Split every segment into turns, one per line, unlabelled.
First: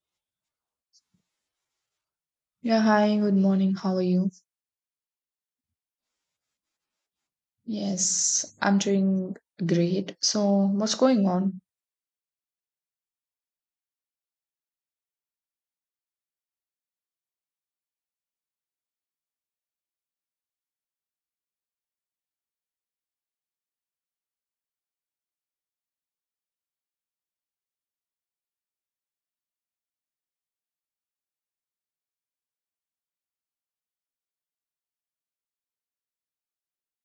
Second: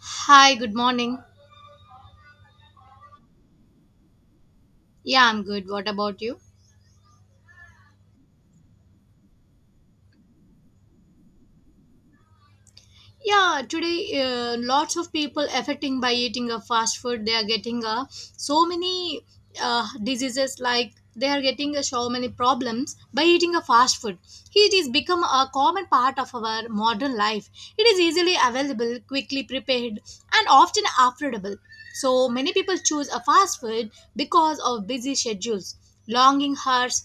Hi, good morning.
Yeah, hi, good morning. How are you?
Yeah, I'm good. What about you?
Yes, I'm doing great. So, what's going on?
Yeah, today lots of people affecting by eating a fast food. They are getting so many diseases like they are getting so many problems by eating a fast food. It is become a common part of our modern life. It is easily available, quickly prepared, and often affordable. So many people choose a fast food because of busy schedules, longing hours.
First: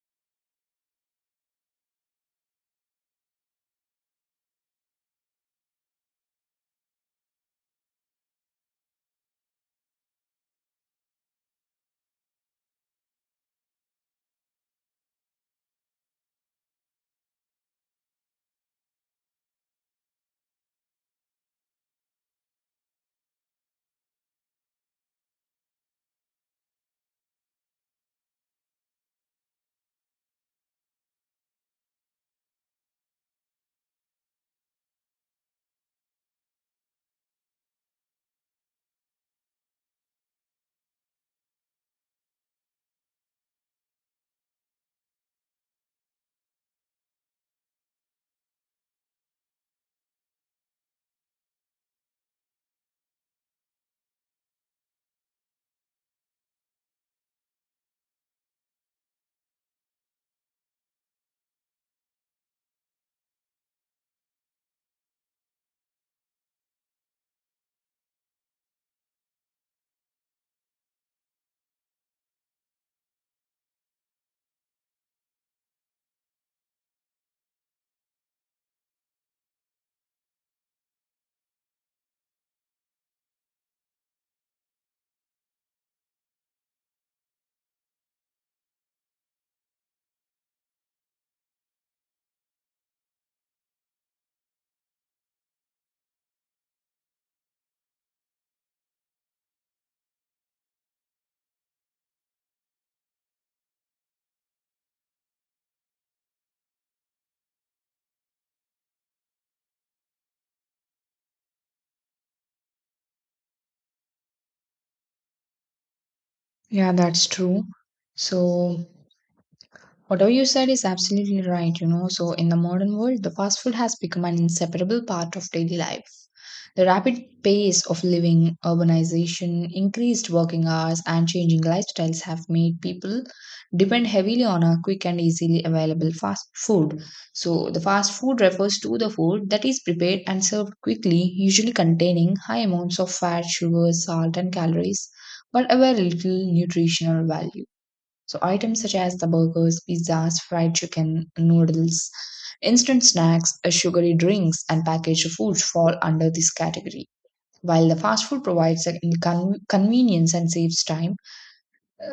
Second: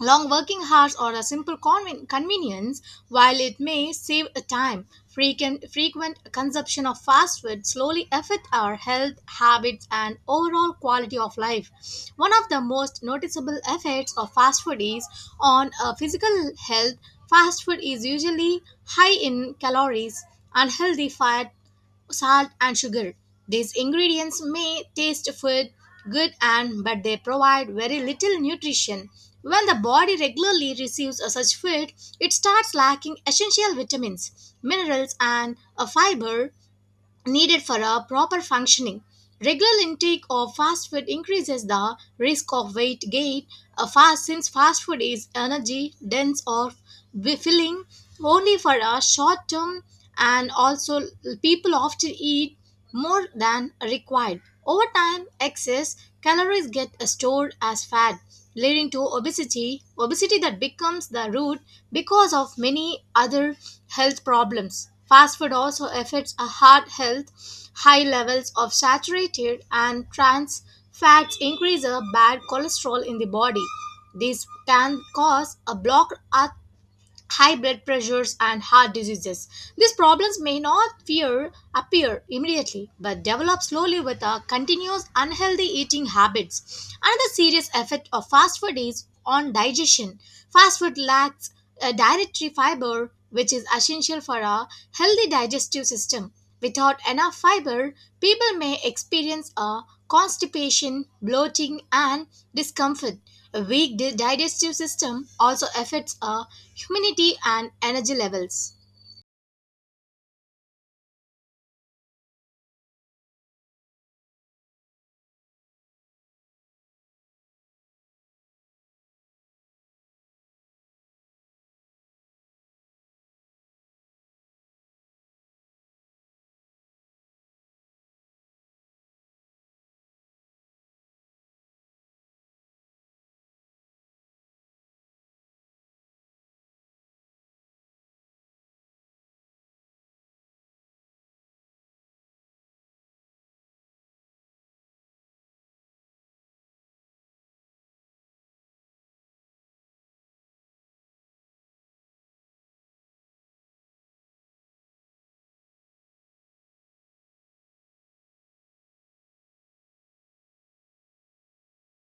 Long working hours are a simple convenience, while it may save a time. Frequent consumption of fast food slowly affect our health, habits, and overall quality of life. One of the most noticeable effects of fast food is on physical health. Fast food is usually high in calories, unhealthy fat, salt and sugar. These ingredients may taste food good and but they provide very little nutrition. When the body regularly receives such food, it starts lacking essential vitamins, minerals and a fiber needed for a proper functioning. Regular intake of fast food increases the risk of weight gain fast since fast food is energy dense or filling only for a short term, and also people often eat more than required. Over time excess calories get stored as fat leading to obesity, obesity that becomes the root because of many other health problems. Fast food also affects a heart health. High levels of saturated and trans fats increase a bad cholesterol in the body. This can cause a blocked artery, high blood pressures and heart diseases. These problems may not fear appear immediately but develop slowly with a continuous unhealthy eating habits. Another serious effect of fast food is on digestion. Fast food lacks dietary fiber which is essential for a healthy digestive system. Without enough fiber, people may experience a constipation, bloating, and discomfort. A weak digestive system also affects our immunity and energy levels.
Yeah, that's true. So, whatever you said is absolutely right, you know. So, in the modern world, the fast food has become an inseparable part of daily life. The rapid pace of living, urbanization, increased working hours, and changing lifestyles have made people depend heavily on a quick and easily available fast food. So, the fast food refers to the food that is prepared and served quickly, usually containing high amounts of fat, sugar, salt, and calories, but a very little nutritional value. So items such as the burgers, pizzas, fried chicken, noodles, instant snacks, sugary drinks, and packaged foods fall under this category. While the fast food provides a convenience and saves time,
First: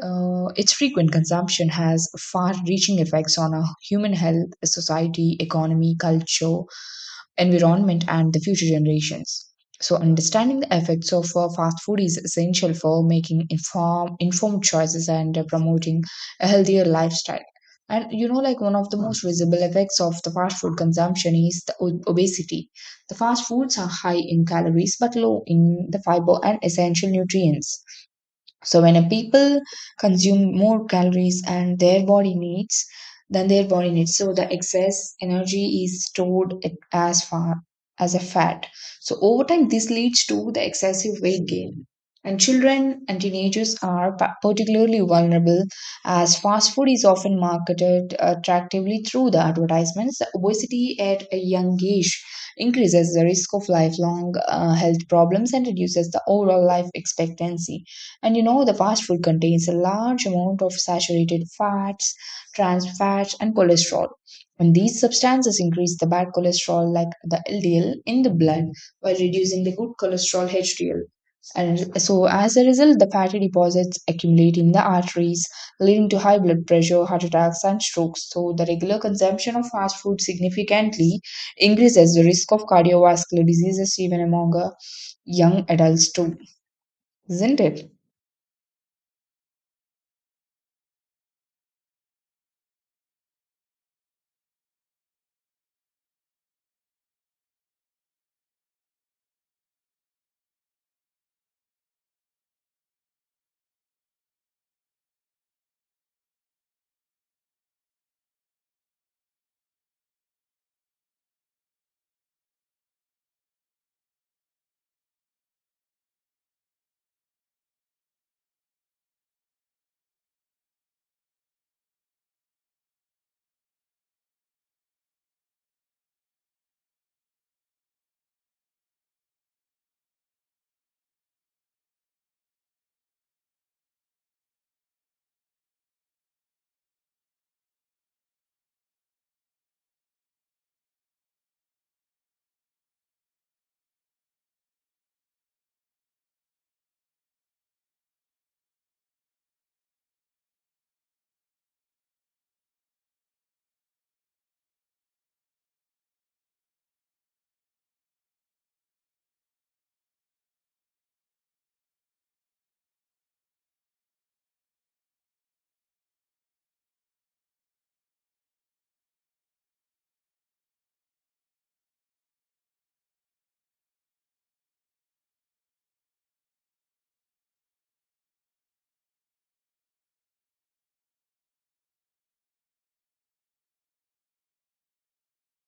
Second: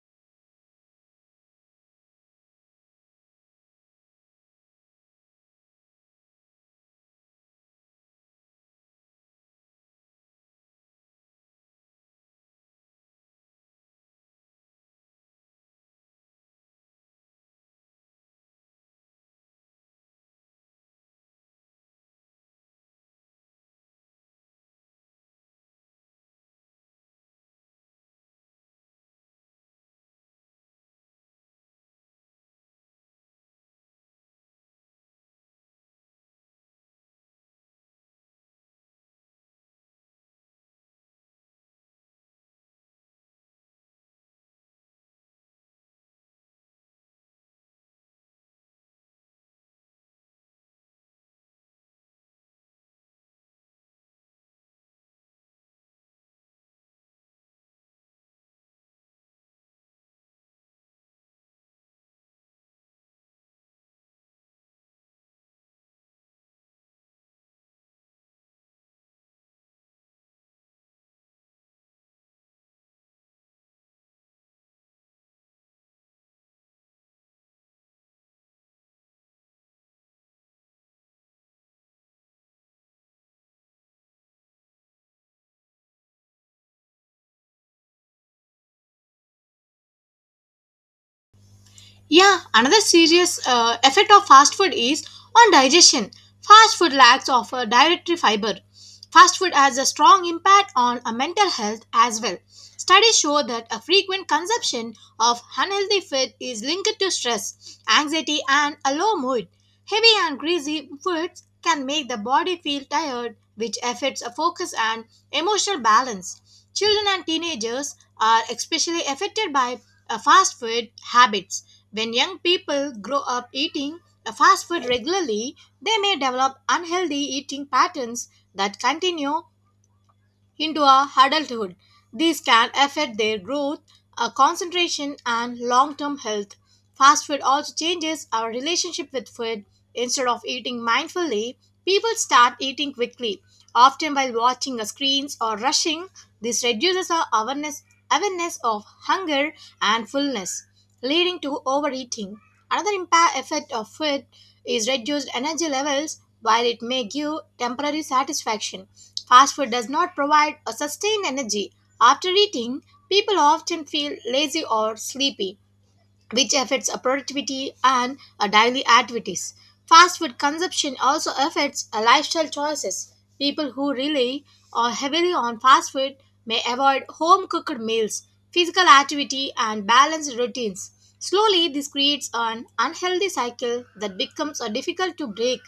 its frequent consumption has far reaching effects on our human health, society, economy, culture, environment and the future generations. So, understanding the effects of fast food is essential for making informed choices and promoting a healthier lifestyle. And you know, like one of the most visible effects of the fast food consumption is the obesity. The fast foods are high in calories but low in the fiber and essential nutrients. So when a people consume more calories and their body needs than their body needs, so the excess energy is stored as far as a fat. So over time, this leads to the excessive weight gain. And children and teenagers are particularly vulnerable as fast food is often marketed attractively through the advertisements. Obesity at a young age increases the risk of lifelong health problems and reduces the overall life expectancy. And you know, the fast food contains a large amount of saturated fats, trans fats, and cholesterol. And these substances increase the bad cholesterol, like the LDL, in the blood while reducing the good cholesterol, HDL. And so, as a result, the fatty deposits accumulate in the arteries, leading to high blood pressure, heart attacks, and strokes. So, the regular consumption of fast food significantly increases the risk of cardiovascular diseases even among young adults, too, isn't it?
Yeah, another serious effect of fast food is on digestion. Fast food lacks of a dietary fiber. Fast food has a strong impact on a mental health as well. Studies show that a frequent consumption of unhealthy food is linked to stress, anxiety, and a low mood. Heavy and greasy foods can make the body feel tired, which affects a focus and emotional balance. Children and teenagers are especially affected by fast food habits. When young people grow up eating fast food regularly, they may develop unhealthy eating patterns that continue into a adulthood. These can affect their growth, concentration, and long term health. Fast food also changes our relationship with food. Instead of eating mindfully, people start eating quickly, often while watching a screens or rushing. This reduces our awareness of hunger and fullness, leading to overeating. Another impact effect of food is reduced energy levels while it may give temporary satisfaction. Fast food does not provide a sustained energy. After eating, people often feel lazy or sleepy which affects our productivity and our daily activities. Fast food consumption also affects our lifestyle choices. People who rely or heavily on fast food may avoid home cooked meals, physical activity, and balanced routines. Slowly, this creates an unhealthy cycle that becomes difficult to break.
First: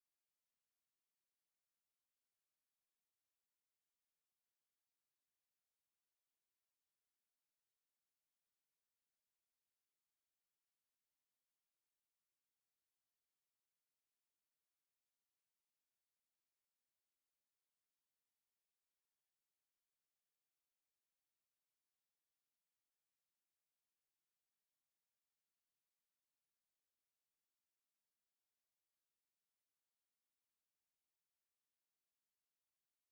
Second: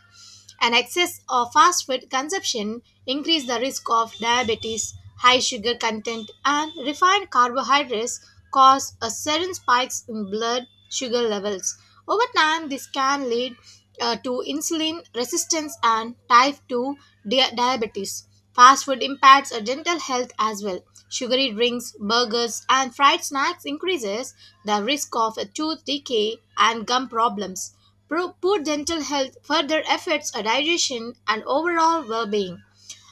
And excess of fast food consumption increase the risk of diabetes. High sugar content and refined carbohydrates cause a sudden spikes in blood sugar levels. Over time this can lead to insulin resistance and type 2 diabetes. Fast food impacts our dental health as well. Sugary drinks, burgers and fried snacks increases the risk of a tooth decay and gum problems. Poor dental health further affects our digestion and overall well-being.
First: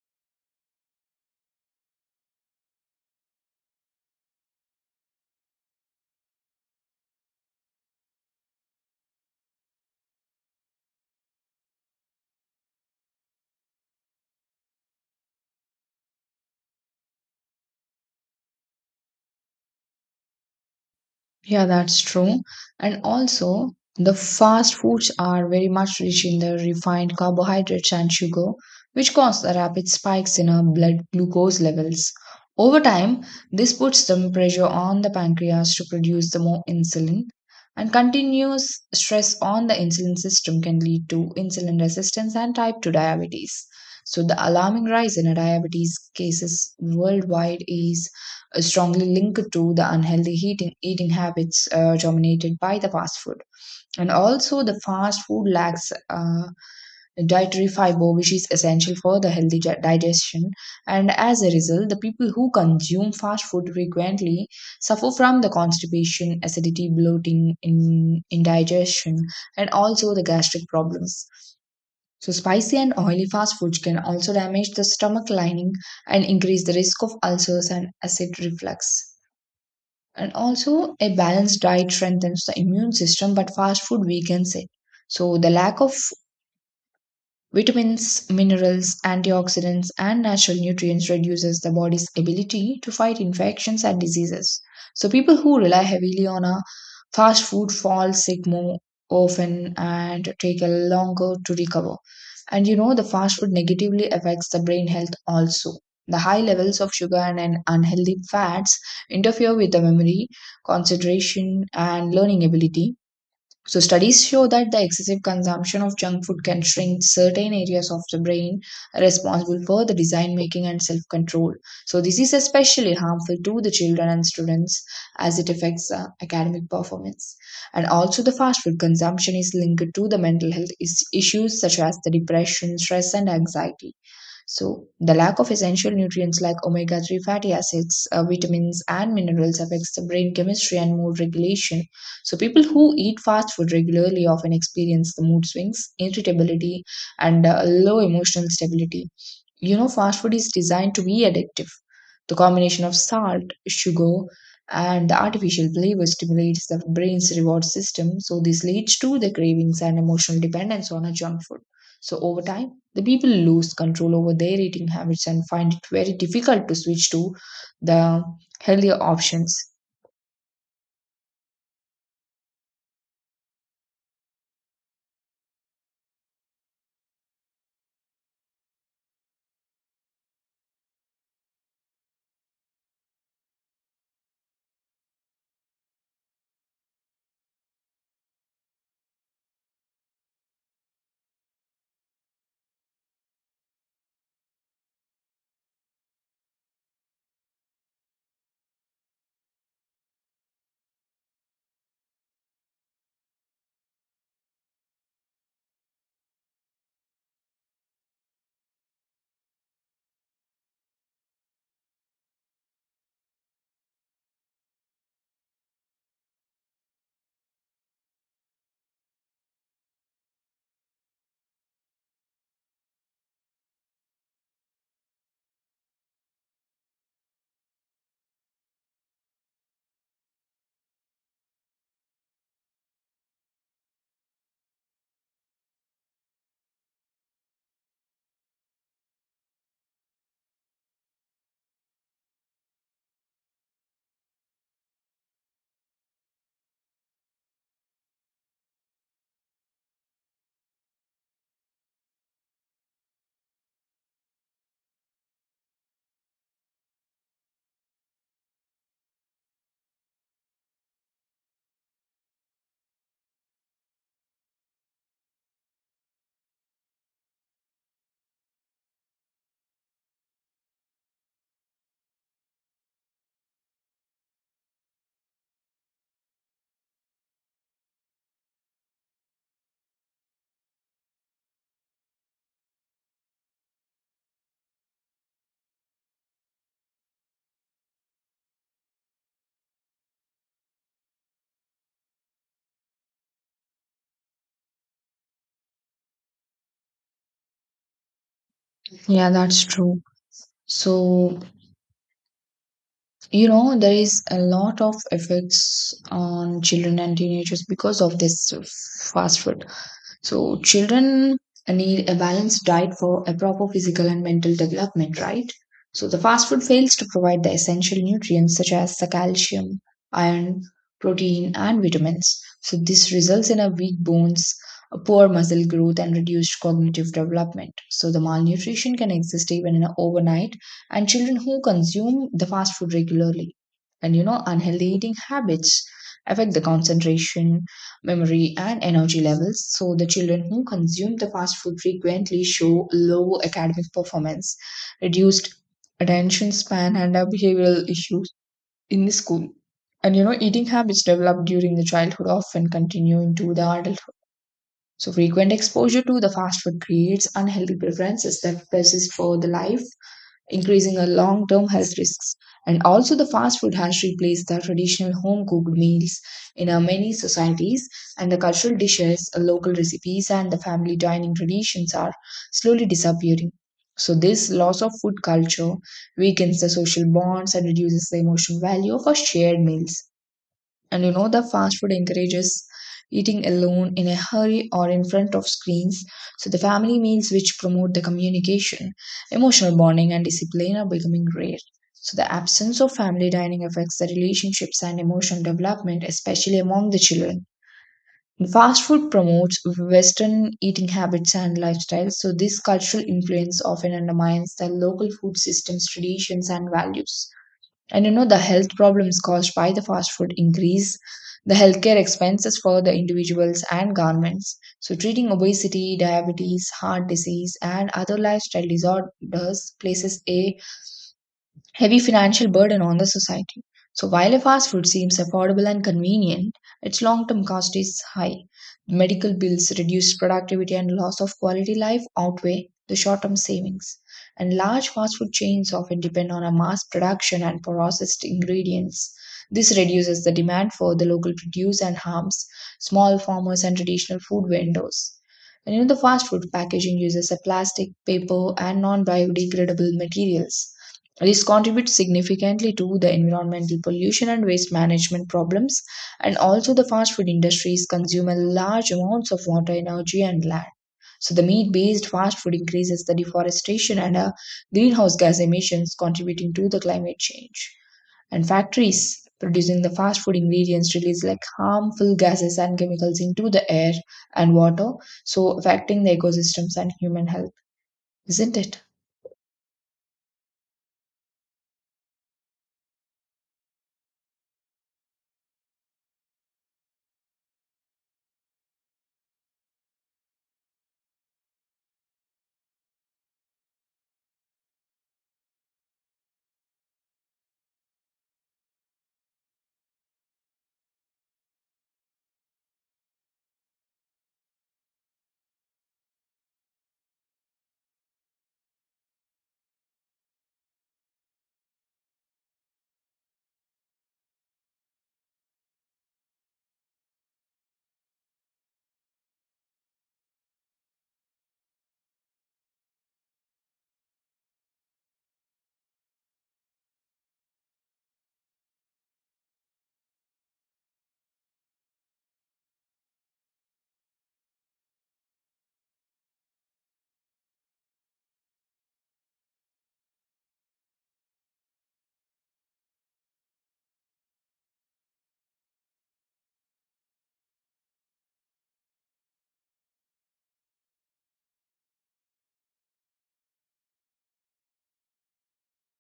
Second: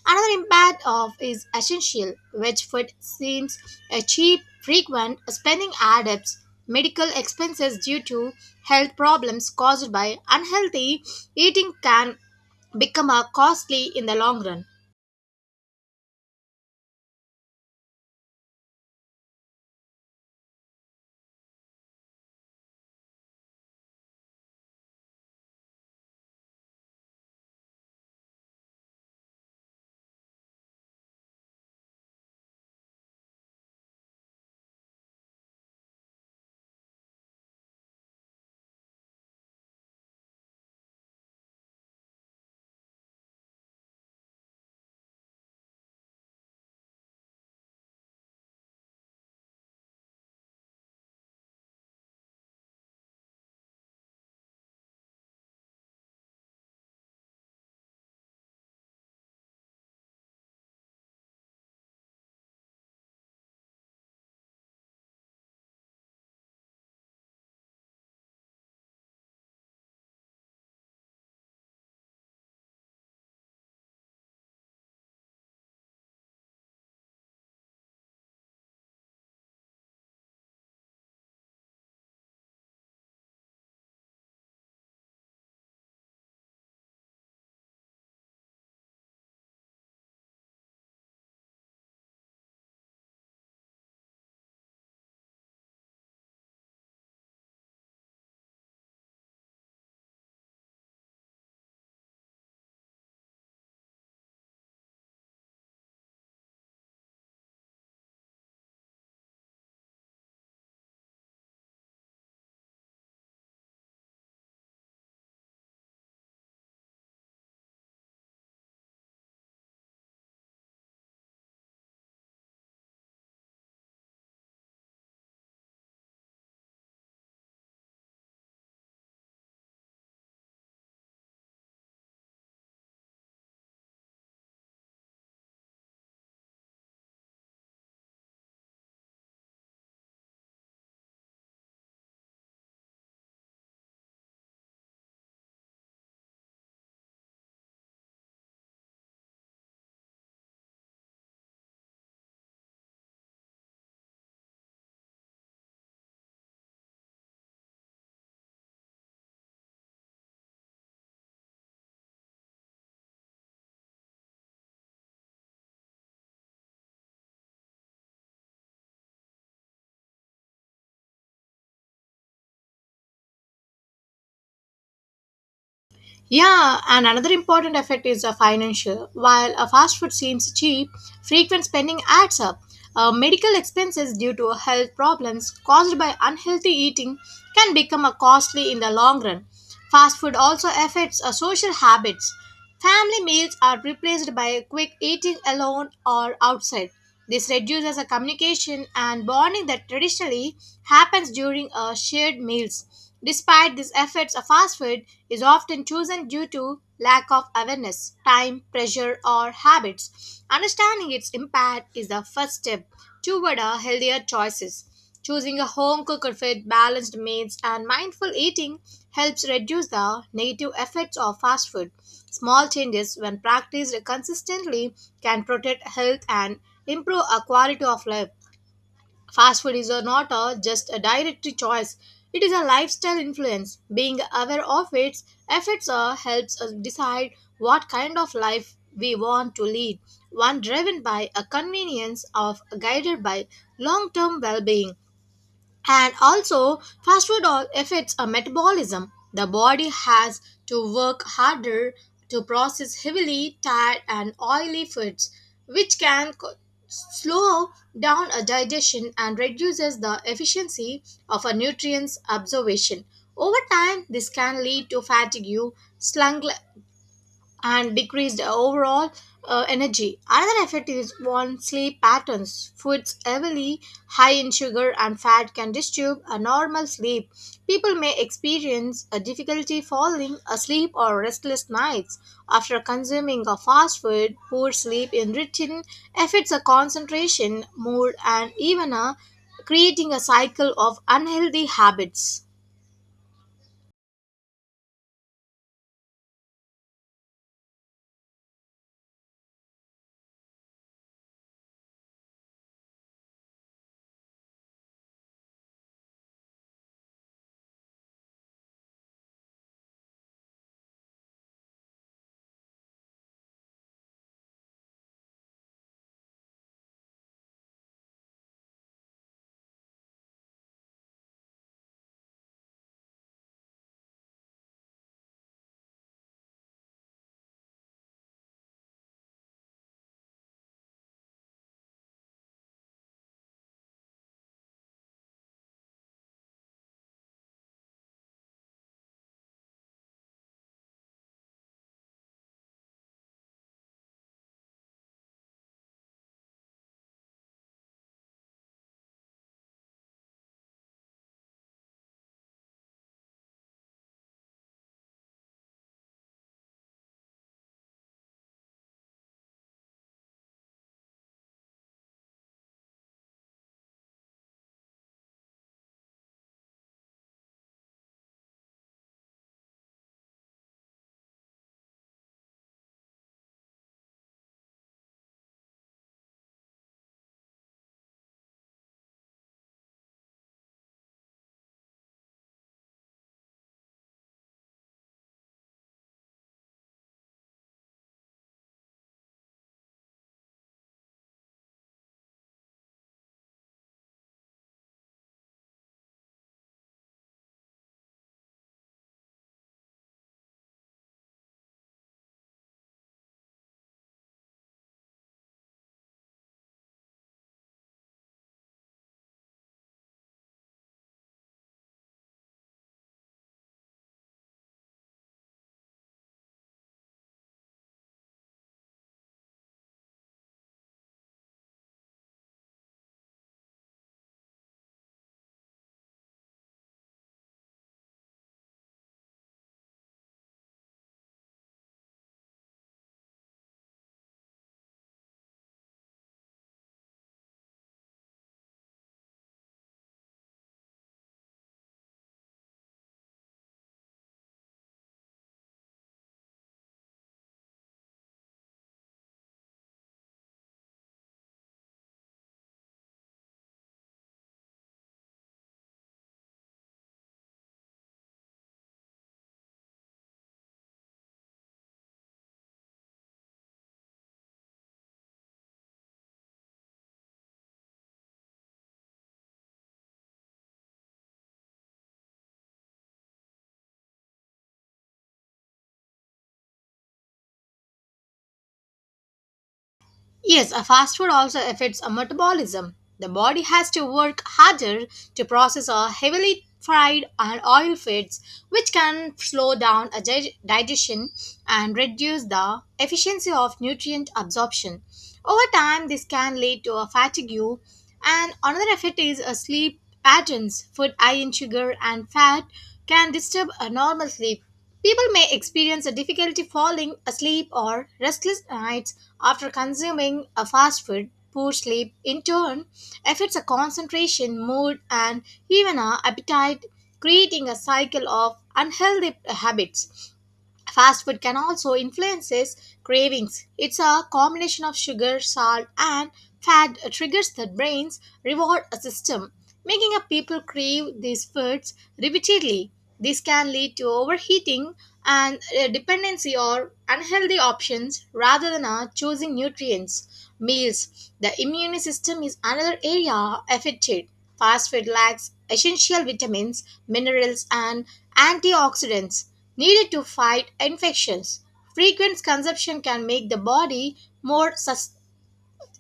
Another impact of is essential, which food seems a cheap, frequent spending adds up. Medical expenses due to health problems caused by unhealthy eating can become a costly in the long run.
Yeah, that's true. And also, the fast foods are very much rich in the refined carbohydrates and sugar, which cause the rapid spikes in our blood glucose levels. Over time, this puts some pressure on the pancreas to produce the more insulin, and continuous stress on the insulin system can lead to insulin resistance and type 2 diabetes. So, the alarming rise in diabetes cases worldwide is strongly linked to the unhealthy eating habits dominated by the fast food. And also, the fast food lacks dietary fiber, which is essential for the healthy digestion. And as a result, the people who consume fast food frequently suffer from the constipation, acidity, bloating, indigestion, and also the gastric problems. So, spicy and oily fast foods can also damage the stomach lining and increase the risk of ulcers and acid reflux. And also, a balanced diet strengthens the immune system, but fast food weakens it. So, the lack of vitamins, minerals, antioxidants, and natural nutrients reduces the body's ability to fight infections and diseases. So people who rely heavily on a fast food fall sick more often and take a longer to recover. And you know the fast food negatively affects the brain health also. The high levels of sugar and an unhealthy fats interfere with the memory, concentration, and learning ability so, studies show that the excessive consumption of junk food can shrink certain areas of the brain responsible for the design making and self control. So, this is especially harmful to the children and students as it affects academic performance. And also, the fast food consumption is linked to the mental health issues such as the depression, stress, and anxiety. So, the lack of essential nutrients like omega 3 fatty acids, vitamins, and minerals affects the brain chemistry and mood regulation. So, people who eat fast food regularly often experience the mood swings, irritability, and low emotional stability. You know, fast food is designed to be addictive. The combination of salt, sugar, and the artificial flavor stimulates the brain's reward system, so this leads to the cravings and emotional dependence on a junk food. So over time, the people lose control over their eating habits and find it very difficult to switch to the healthier options.
Yeah, and another important effect is a financial. While a fast food seems cheap, frequent spending adds up. Medical expenses due to health problems caused by unhealthy eating can become a costly in the long run. Fast food also affects our social habits. Family meals are replaced by quick eating alone or outside. This reduces the communication and bonding that traditionally happens during shared meals. Despite these efforts, a fast food is often chosen due to lack of awareness, time, pressure, or habits. Understanding its impact is the first step to what are healthier choices. Choosing a home cooked food, balanced meals, and mindful eating helps reduce the negative effects of fast food. Small changes, when practiced consistently, can protect health and improve our quality of life. Fast food is a not a, just a direct choice. It is a lifestyle influence. Being aware of its effects helps us decide what kind of life we want to lead. One driven by a convenience of guided by long-term well-being. And also, fast food affects our metabolism. The body has to work harder to process heavily, tired, and oily foods, which can slow down a digestion and reduces the efficiency of a nutrients absorption. Over time, this can lead to fatigue, slung and decreased overall energy. Another effect is on sleep patterns. Foods heavily high in sugar and fat can disturb a normal sleep. People may experience a difficulty falling asleep or restless nights after consuming a fast food. Poor sleep in return affects a concentration, mood, and even a creating a cycle of unhealthy habits.
Yeah, that's true. So, you know, there is a lot of effects on children and teenagers because of this fast food. So children need a balanced diet for a proper physical and mental development, right? So the fast food fails to provide the essential nutrients such as the calcium, iron, protein, and vitamins. So this results in a weak bones, a poor muscle growth, and reduced cognitive development. So the malnutrition can exist even in a overnight, and children who consume the fast food regularly, and you know unhealthy eating habits affect the concentration memory, and energy levels. So, the children who consume the fast food frequently show low academic performance, reduced attention span, and behavioral issues in the school. And you know, eating habits developed during the childhood often continue into the adulthood. So, frequent exposure to the fast food creates unhealthy preferences that persist for the life increasing our long term health risks. And also, the fast food has replaced the traditional home cooked meals in our many societies, and the cultural dishes, local recipes, and the family dining traditions are slowly disappearing. So, this loss of food culture weakens the social bonds and reduces the emotional value of our shared meals. And you know, the fast food encourages eating alone in a hurry or in front of screens. So the family meals which promote the communication, emotional bonding, and discipline are becoming rare. So the absence of family dining affects the relationships and emotional development, especially among the children. Fast food promotes Western eating habits and lifestyles, so this cultural influence often undermines the local food system's traditions and values. And you know, the health problems caused by the fast food increase the healthcare expenses for the individuals and governments. So, treating obesity, diabetes, heart disease, and other lifestyle disorders places a heavy financial burden on the society. So while a fast food seems affordable and convenient, its long-term cost is high. Medical bills, reduced productivity, and loss of quality life outweigh the short-term savings. And large fast food chains often depend on a mass production and processed ingredients. This reduces the demand for the local produce and harms small farmers and traditional food vendors. And you know, the fast food packaging uses a plastic, paper, and non-biodegradable materials this contributes significantly to the environmental pollution and waste management problems, and also the fast food industries consume a large amounts of water, energy, and land. So the meat-based fast food increases the deforestation and greenhouse gas emissions, contributing to the climate change. And factories producing the fast food ingredients release like harmful gases and chemicals into the air and water, so affecting the ecosystems and human health, isn't it?
Yes, a fast food also affects our metabolism. The body has to work harder to process our heavily fried and oil foods, which can slow down a digestion and reduce the efficiency of nutrient absorption. Over time, this can lead to a fatigue. And another effect is a sleep patterns. Food high in sugar and fat can disturb a normal sleep. People may experience a difficulty falling asleep or restless nights after consuming a fast food. Poor sleep, in turn, affects a concentration, mood, and even our appetite, creating a cycle of unhealthy habits. Fast food can also influences cravings. It's a combination of sugar, salt, and fat that triggers the brain's reward system, making up people crave these foods repeatedly. This can lead to overheating and dependency or unhealthy options rather than choosing nutrients. Meals. The immune system is another area affected. Fast food lacks essential vitamins, minerals, and antioxidants needed to fight infections. Frequent consumption can make the body more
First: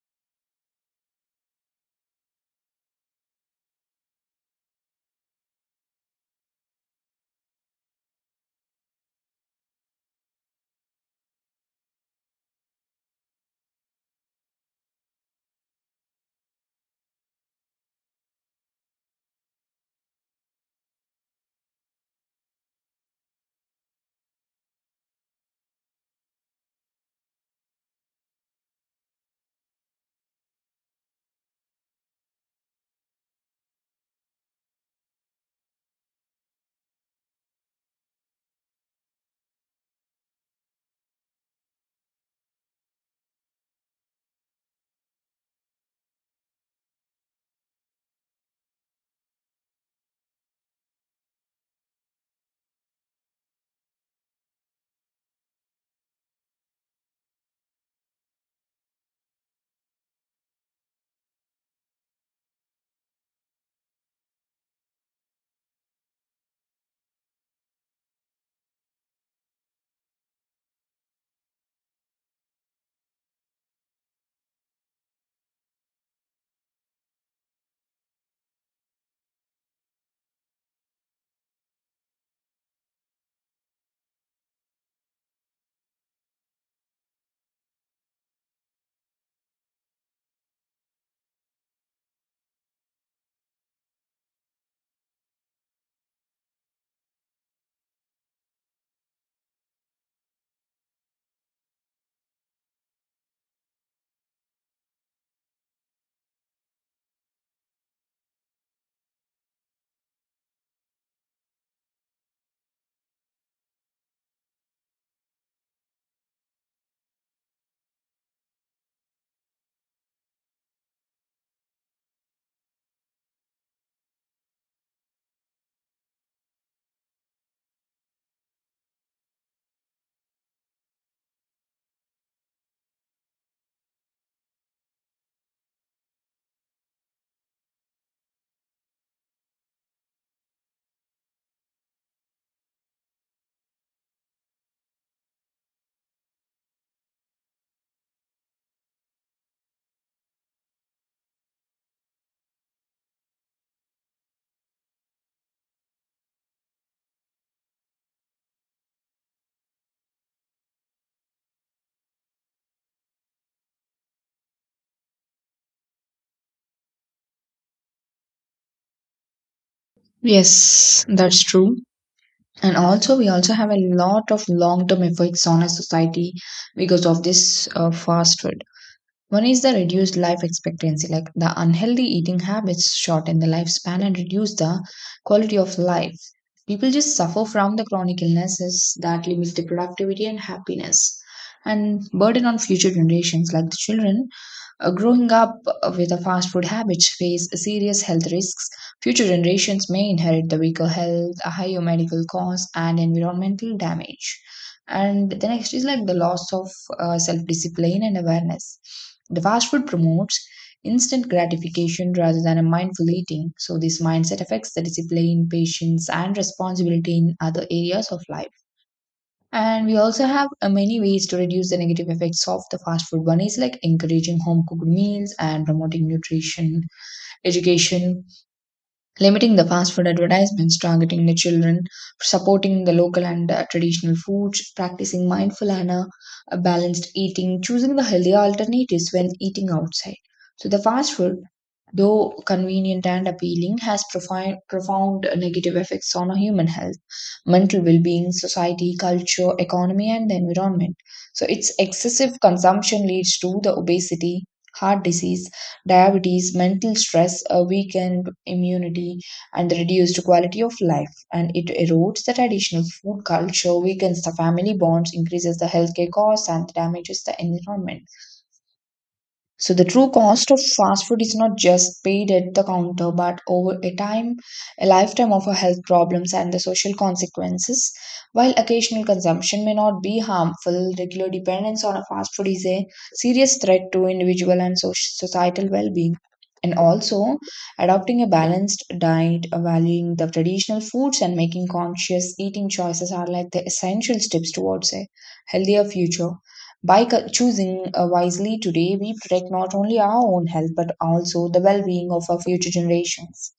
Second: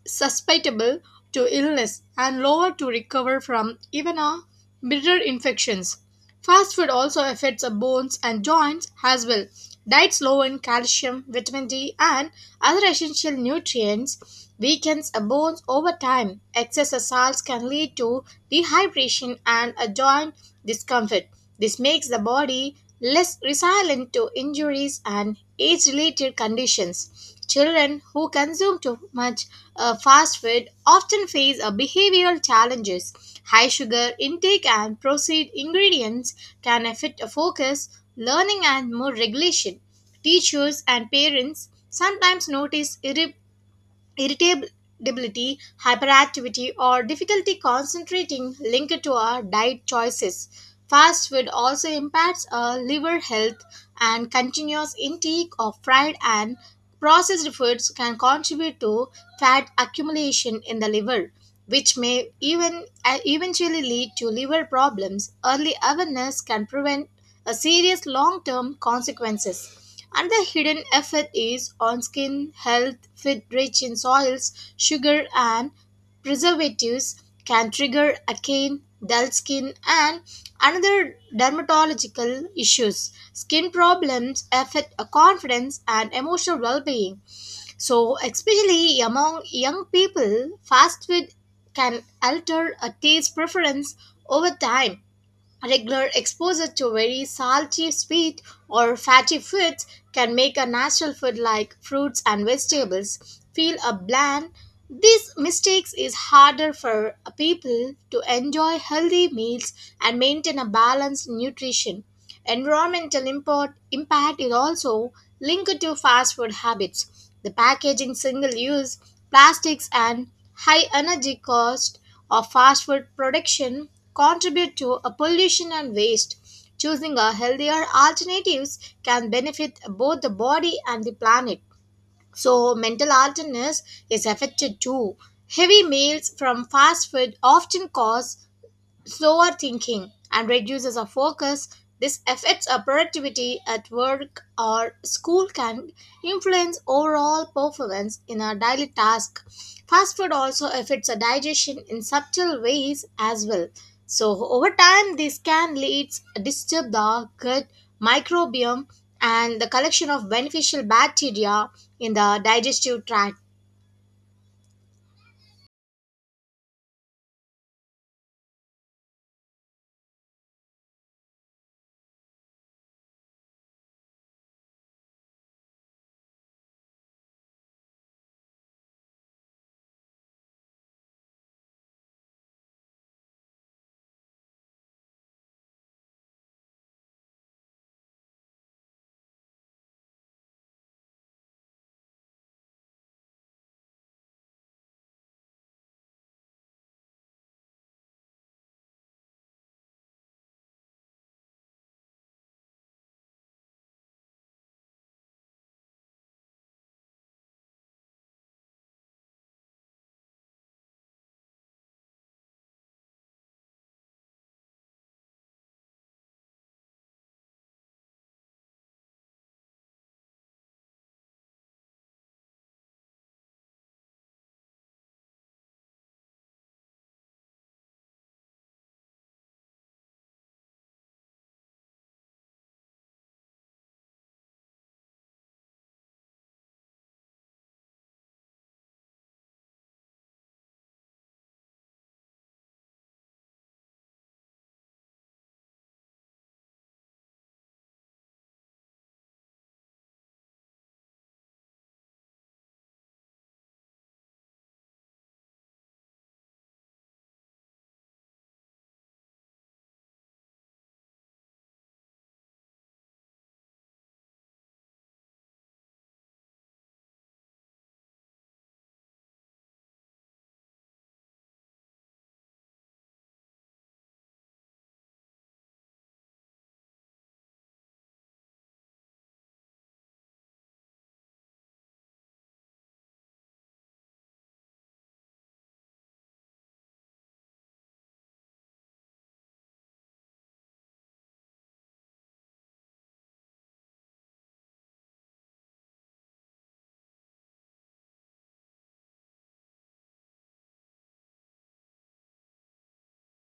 susceptible to illness and lower to recover from even a minor infections. Fast food also affects our bones and joints as well. Diets low in calcium, vitamin D, and other essential nutrients weakens our bones over time. Excess salts can lead to dehydration and a joint discomfort. This makes the body less resilient to injuries and age related conditions. Children who consume too much fast food often face behavioral challenges. High sugar intake and processed ingredients can affect focus, learning, and mood regulation. Teachers and parents sometimes notice irritability, hyperactivity, or difficulty concentrating linked to our diet choices. Fast food also impacts our liver health, and continuous intake of fried and processed foods can contribute to fat accumulation in the liver, which may even eventually lead to liver problems. Early awareness can prevent a serious long-term consequences. Another hidden effect is on skin health. Food rich in soils, sugar, and preservatives can trigger acne, dull skin, and another dermatological issues. Skin problems affect a confidence and emotional well-being. So, especially among young people, fast food can alter a taste preference over time. Regular exposure to very salty, sweet, or fatty foods can make a natural food like fruits and vegetables feel a bland. These mistakes is harder for people to enjoy healthy meals and maintain a balanced nutrition. Impact is also linked to fast food habits. The packaging, single use plastics, and high energy cost of fast food production contribute to a pollution and waste. Choosing a healthier alternatives can benefit both the body and the planet. So mental alertness is affected too. Heavy meals from fast food often cause slower thinking and reduces our focus. This affects our productivity at work or school can influence overall performance in our daily task. Fast food also affects our digestion in subtle ways as well. So over time this can lead to disturb the gut microbiome and the collection of beneficial bacteria in the digestive tract.
Yes, that's true. And also we also have a lot of long term effects on our society because of this fast food. One is the reduced life expectancy like the unhealthy eating habits shorten the lifespan and reduce the quality of life. People just suffer from the chronic illnesses that limits the productivity and happiness and burden on future generations like the children growing up with a fast food habit face serious health risks. Future generations may inherit the weaker health, a higher medical costs, and environmental damage. And the next is like the loss of self discipline and awareness. The fast food promotes instant gratification rather than a mindful eating. So, this mindset affects the discipline, patience, and responsibility in other areas of life. And we also have many ways to reduce the negative effects of the fast food. One is like encouraging home cooked meals and promoting nutrition education limiting the fast food advertisements targeting the children, supporting the local and traditional foods, practicing mindful and balanced eating, choosing the healthier alternatives when eating outside. So, the fast food, though convenient and appealing, has profound negative effects on our human health, mental well being, society, culture, economy, and the environment. So, its excessive consumption leads to the obesity, heart disease diabetes, mental stress, a weakened immunity, and the reduced quality of life. And it erodes the traditional food culture, weakens the family bonds, increases the healthcare costs, and damages the environment. So the true cost of fast food is not just paid at the counter, but over a time, a lifetime of our health problems and the social consequences. While occasional consumption may not be harmful, regular dependence on a fast food is a serious threat to individual and societal well-being. And also, adopting a balanced diet, valuing the traditional foods, and making conscious eating choices are like the essential steps towards a healthier future. Choosing wisely today, we protect not only our own health but also the well being of our future generations.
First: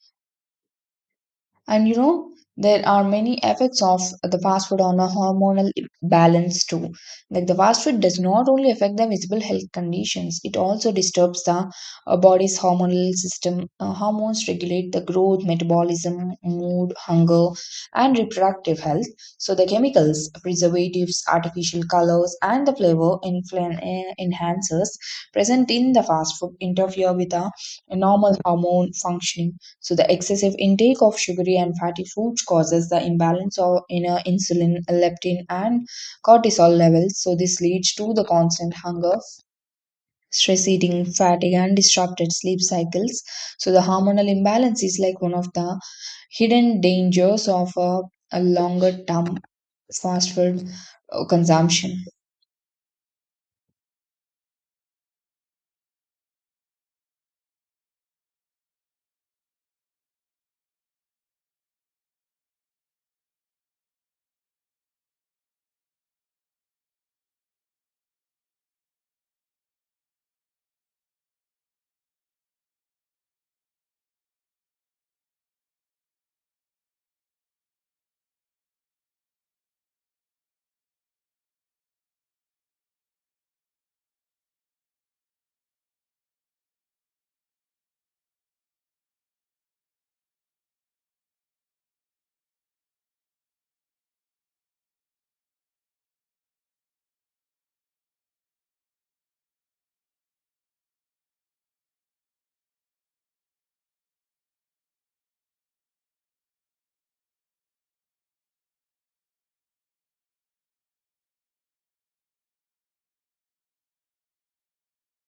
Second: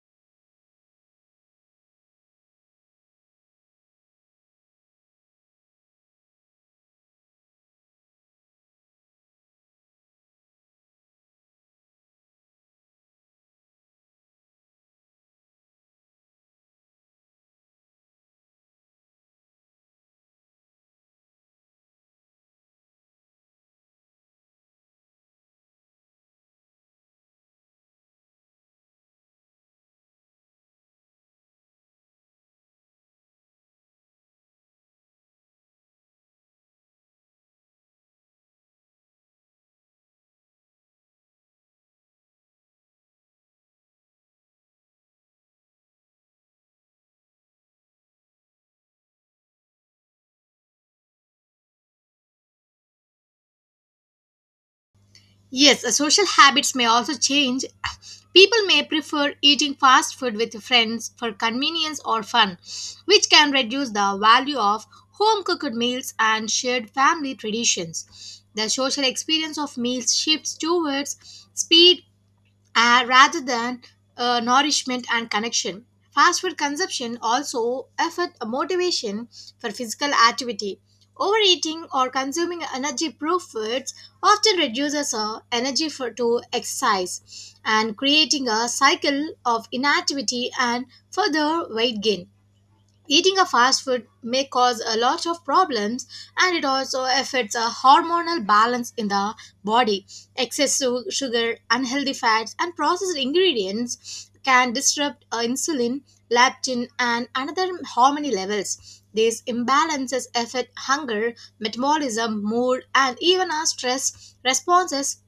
And you know, there are many effects of the fast food on a hormonal balance too. Like the fast food does not only affect the visible health conditions, it also disturbs the body's hormonal system. Hormones regulate the growth, metabolism, mood, hunger, and reproductive health. So the chemicals, preservatives, artificial colors, and the flavor enhancers present in the fast food interfere with the normal hormone functioning. So, the excessive intake of sugary and fatty foods causes the imbalance of inner insulin, leptin, and cortisol levels. So, this leads to the constant hunger, stress eating, fatigue, and disrupted sleep cycles. So, the hormonal imbalance is like one of the hidden dangers of a longer term fast food consumption.
Yes, social habits may also change. People may prefer eating fast food with friends for convenience or fun, which can reduce the value of home cooked meals and shared family traditions. The social experience of meals shifts towards speed, rather than nourishment and connection. Fast food consumption also affect motivation for physical activity. Overeating or consuming energy-proof foods often reduces our energy for to exercise and creating a cycle of inactivity and further weight gain. Eating a fast food may cause a lot of problems and it also affects a hormonal balance in the body. Excess sugar, unhealthy fats, and processed ingredients can disrupt insulin, leptin, and another hormone levels. These imbalances affect hunger, metabolism, mood, and even our stress responses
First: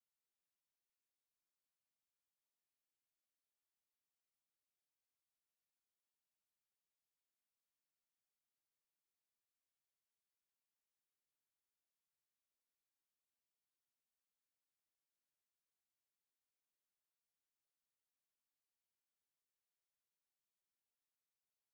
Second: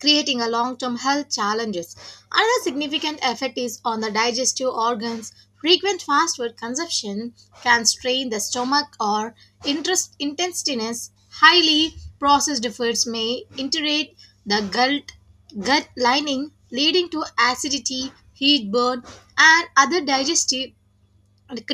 creating a long-term health challenges. Another significant effect is on the digestive organs. Frequent fast food consumption can strain the stomach or intestines. Highly processed foods may irritate the gut lining, leading to acidity, heat burn, and other digestive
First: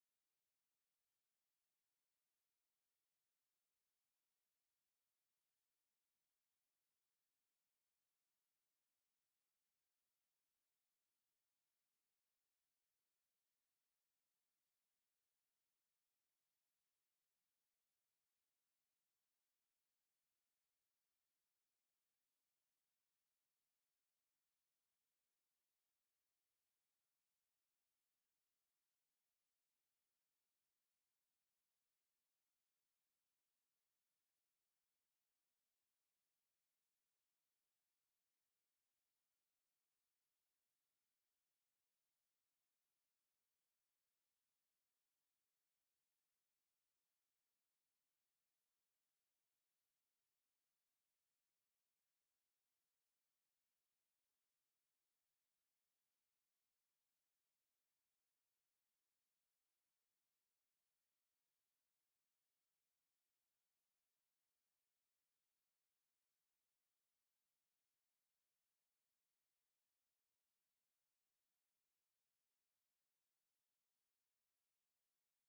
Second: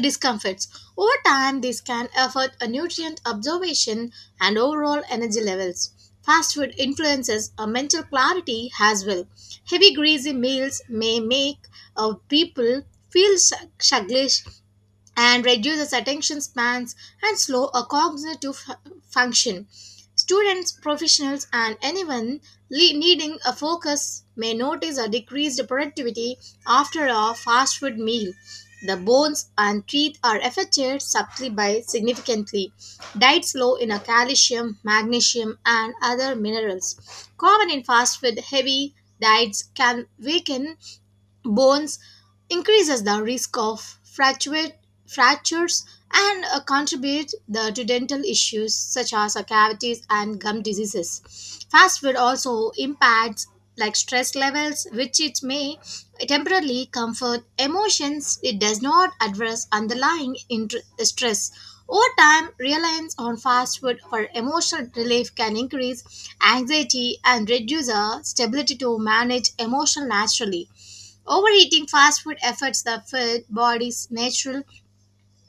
discomforts. Over time, this can affect a nutrient absorption and overall energy levels. Fast food influences a mental clarity as well. Heavy, greasy meals may make people feel sluggish and reduces attention spans and slow a cognitive function. Students, professionals, and anyone needing a focus may notice a decreased productivity after a fast food meal. The bones and teeth are affected subtly by significantly. Diets low in a calcium, magnesium, and other minerals. Common in fast food heavy diets can weaken bones increases the risk of fractures and contribute to dental issues such as cavities and gum diseases. Fast food also impacts like stress levels, which it may temporarily comfort emotions. It does not address underlying stress. Over time, reliance on fast food for emotional relief can increase anxiety and reduce the stability to manage emotion naturally. Overeating fast food affects the food body's natural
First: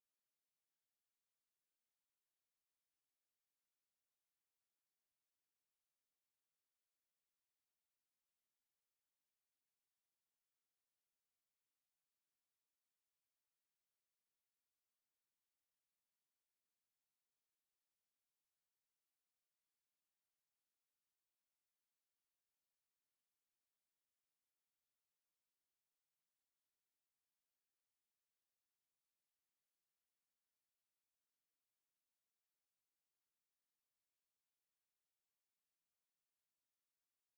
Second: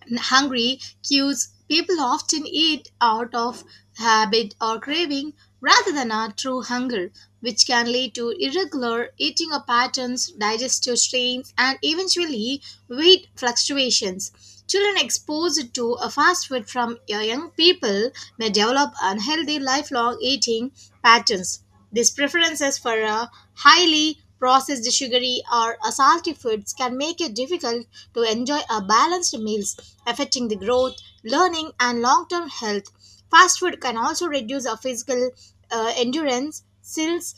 and hungry cues. People often eat out of habit or craving rather than a true hunger, which can lead to irregular eating or patterns, digestive strains, and eventually weight fluctuations. Children exposed to a fast food from young people may develop unhealthy lifelong eating patterns these preferences for a highly processed, sugary, or a salty foods can make it difficult to enjoy a balanced meals, affecting the growth, learning, and long-term health. Fast food can also reduce our physical endurance, skills,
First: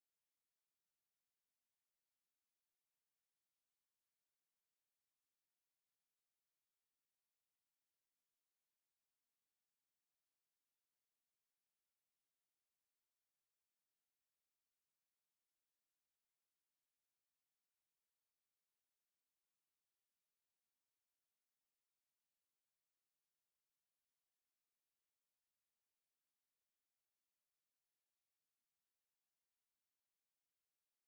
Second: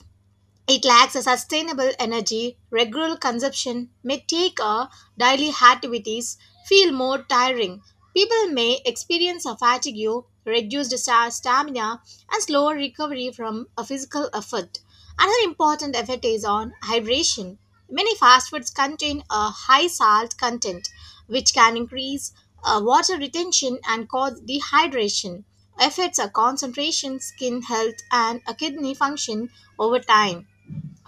it lacks a sustainable energy. Regular consumption may take our daily activities feel more tiring. People may experience a fatigue, reduced stamina, and slower recovery from a physical effort. Another important effect is on hydration. Many fast foods contain a high salt content, which can increase water retention and cause dehydration. Affects our concentration, skin health, and a kidney function over time.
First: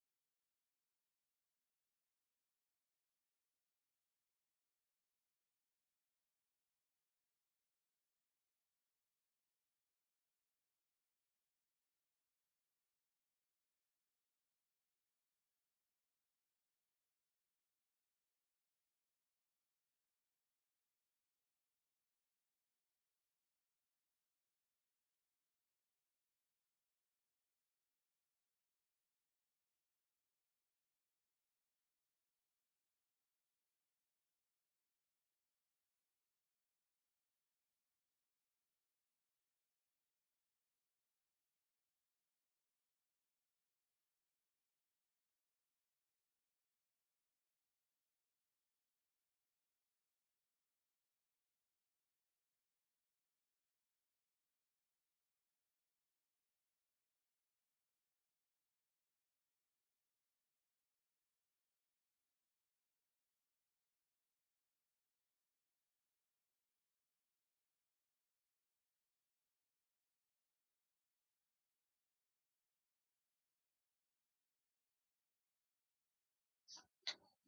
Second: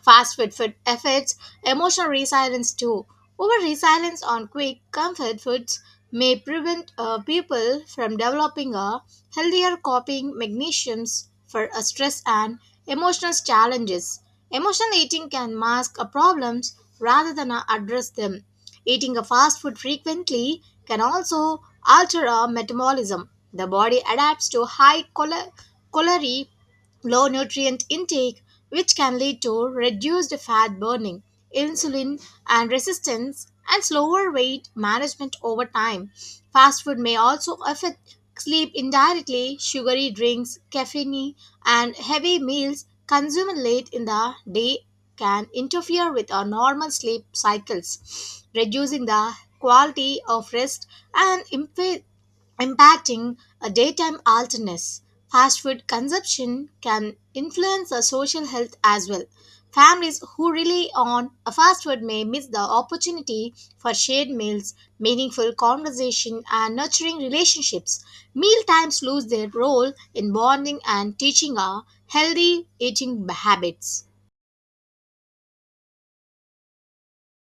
Fast food affects emotional resilience too. Over reliance on quick comfort foods may prevent people from developing a healthier coping mechanisms for stress and emotional challenges. Emotional eating can mask problems rather than address them. Eating a fast food frequently can also alter our metabolism. The body adapts to high calorie low nutrient intake, which can lead to reduced fat burning, insulin and resistance, and slower weight management over time. Fast food may also affect sleep indirectly. Sugary drinks, caffeine, and heavy meals consumed late in the day can interfere with our normal sleep cycles, reducing the quality of rest and impacting a daytime alertness. Fast food consumption can influence our social health as well. Families who rely on a fast food may miss the opportunity for shared meals, meaningful conversation, and nurturing relationships. Mealtimes lose their role in bonding and teaching our healthy eating habits.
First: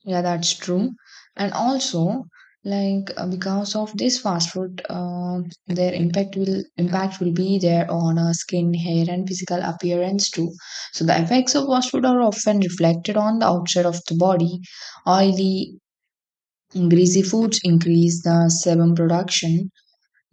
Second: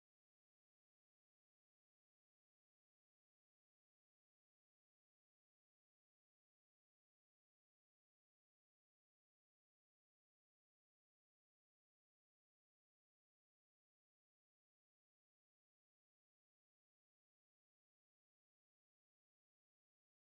Yeah, that's true. And also, like because of this fast food, their impact will be there on our skin, hair, and physical appearance too. So the effects of fast food are often reflected on the outside of the body. Oily, greasy foods increase the sebum production,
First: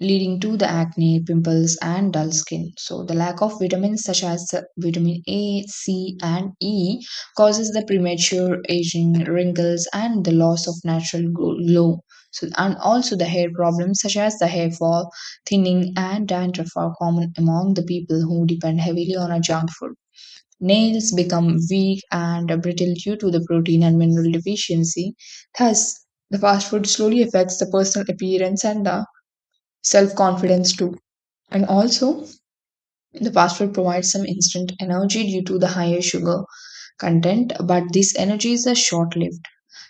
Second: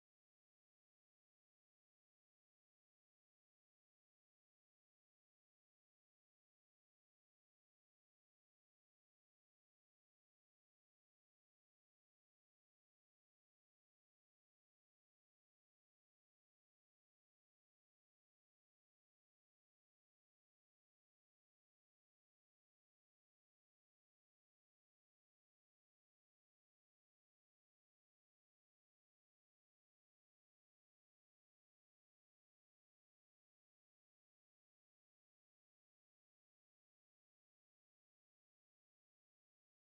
leading to the acne, pimples, and dull skin. So, the lack of vitamins such as vitamin A, C, and E causes the premature aging, wrinkles, and the loss of natural glow. So, and also the hair problems such as the hair fall, thinning, and dandruff are common among the people who depend heavily on a junk food. Nails become weak and brittle due to the protein and mineral deficiency. Thus, the fast food slowly affects the personal appearance and the self confidence too. And also, the fast food provides some instant energy due to the higher sugar content, but this energy is a short lived.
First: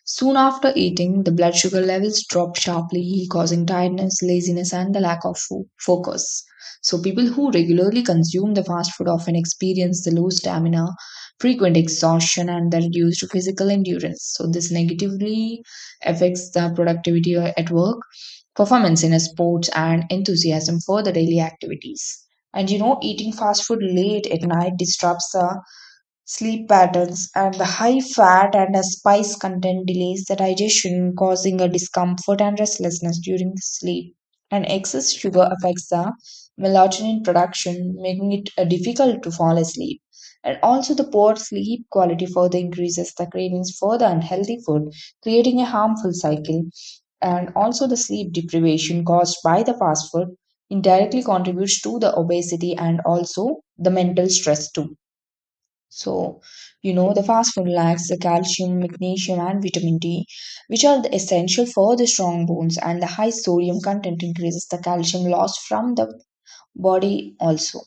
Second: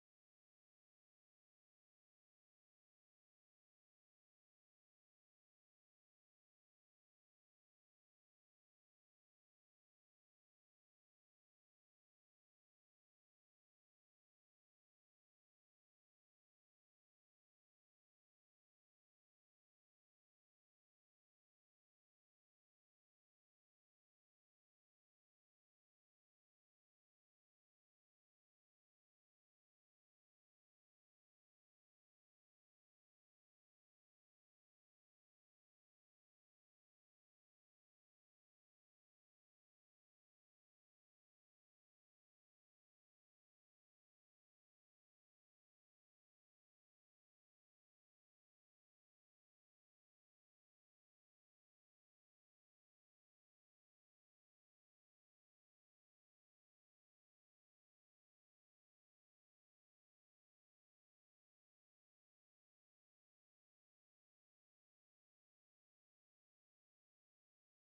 Soon after eating, the blood sugar levels drop sharply, causing tiredness, laziness, and the lack of focus. So, people who regularly consume the fast food often experience the low stamina, frequent exhaustion, and the reduced physical endurance. So, this negatively affects the productivity at work, performance in sports, and enthusiasm for the daily activities. And you know, eating fast food late at night disrupts the sleep patterns, and the high fat and the spice content delays the digestion, causing a discomfort and restlessness during the sleep. And excess sugar affects the melatonin production, making it difficult to fall asleep. And also, the poor sleep quality further increases the cravings for the unhealthy food, creating a harmful cycle. And also, the sleep deprivation caused by the fast food indirectly contributes to the obesity and also the mental stress too. So, you know, the fast food lacks the calcium, magnesium, and vitamin D, which are the essential for the strong bones, and the high sodium content increases the calcium loss from the body also.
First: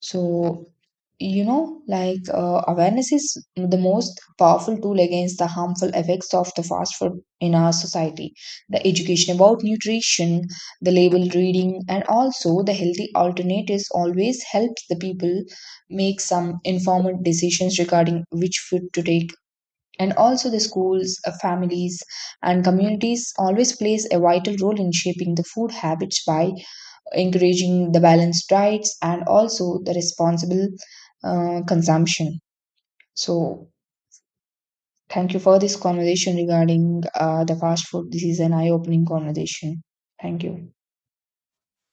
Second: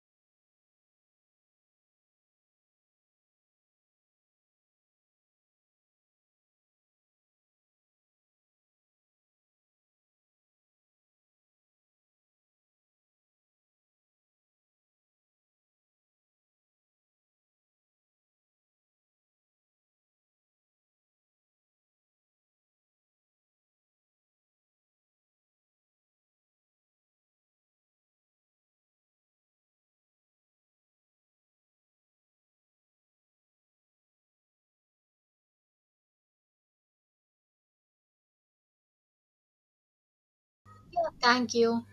So, you know, like awareness is the most powerful tool against the harmful effects of the fast food in our society. The education about nutrition, the label reading, and also the healthy alternatives always helps the people make some informed decisions regarding which food to take. And also, the schools, families, and communities always plays a vital role in shaping the food habits by encouraging the balanced diets and also the responsible consumption. So, thank you for this conversation regarding the fast food. This is an eye opening conversation. Thank you.
Thank you.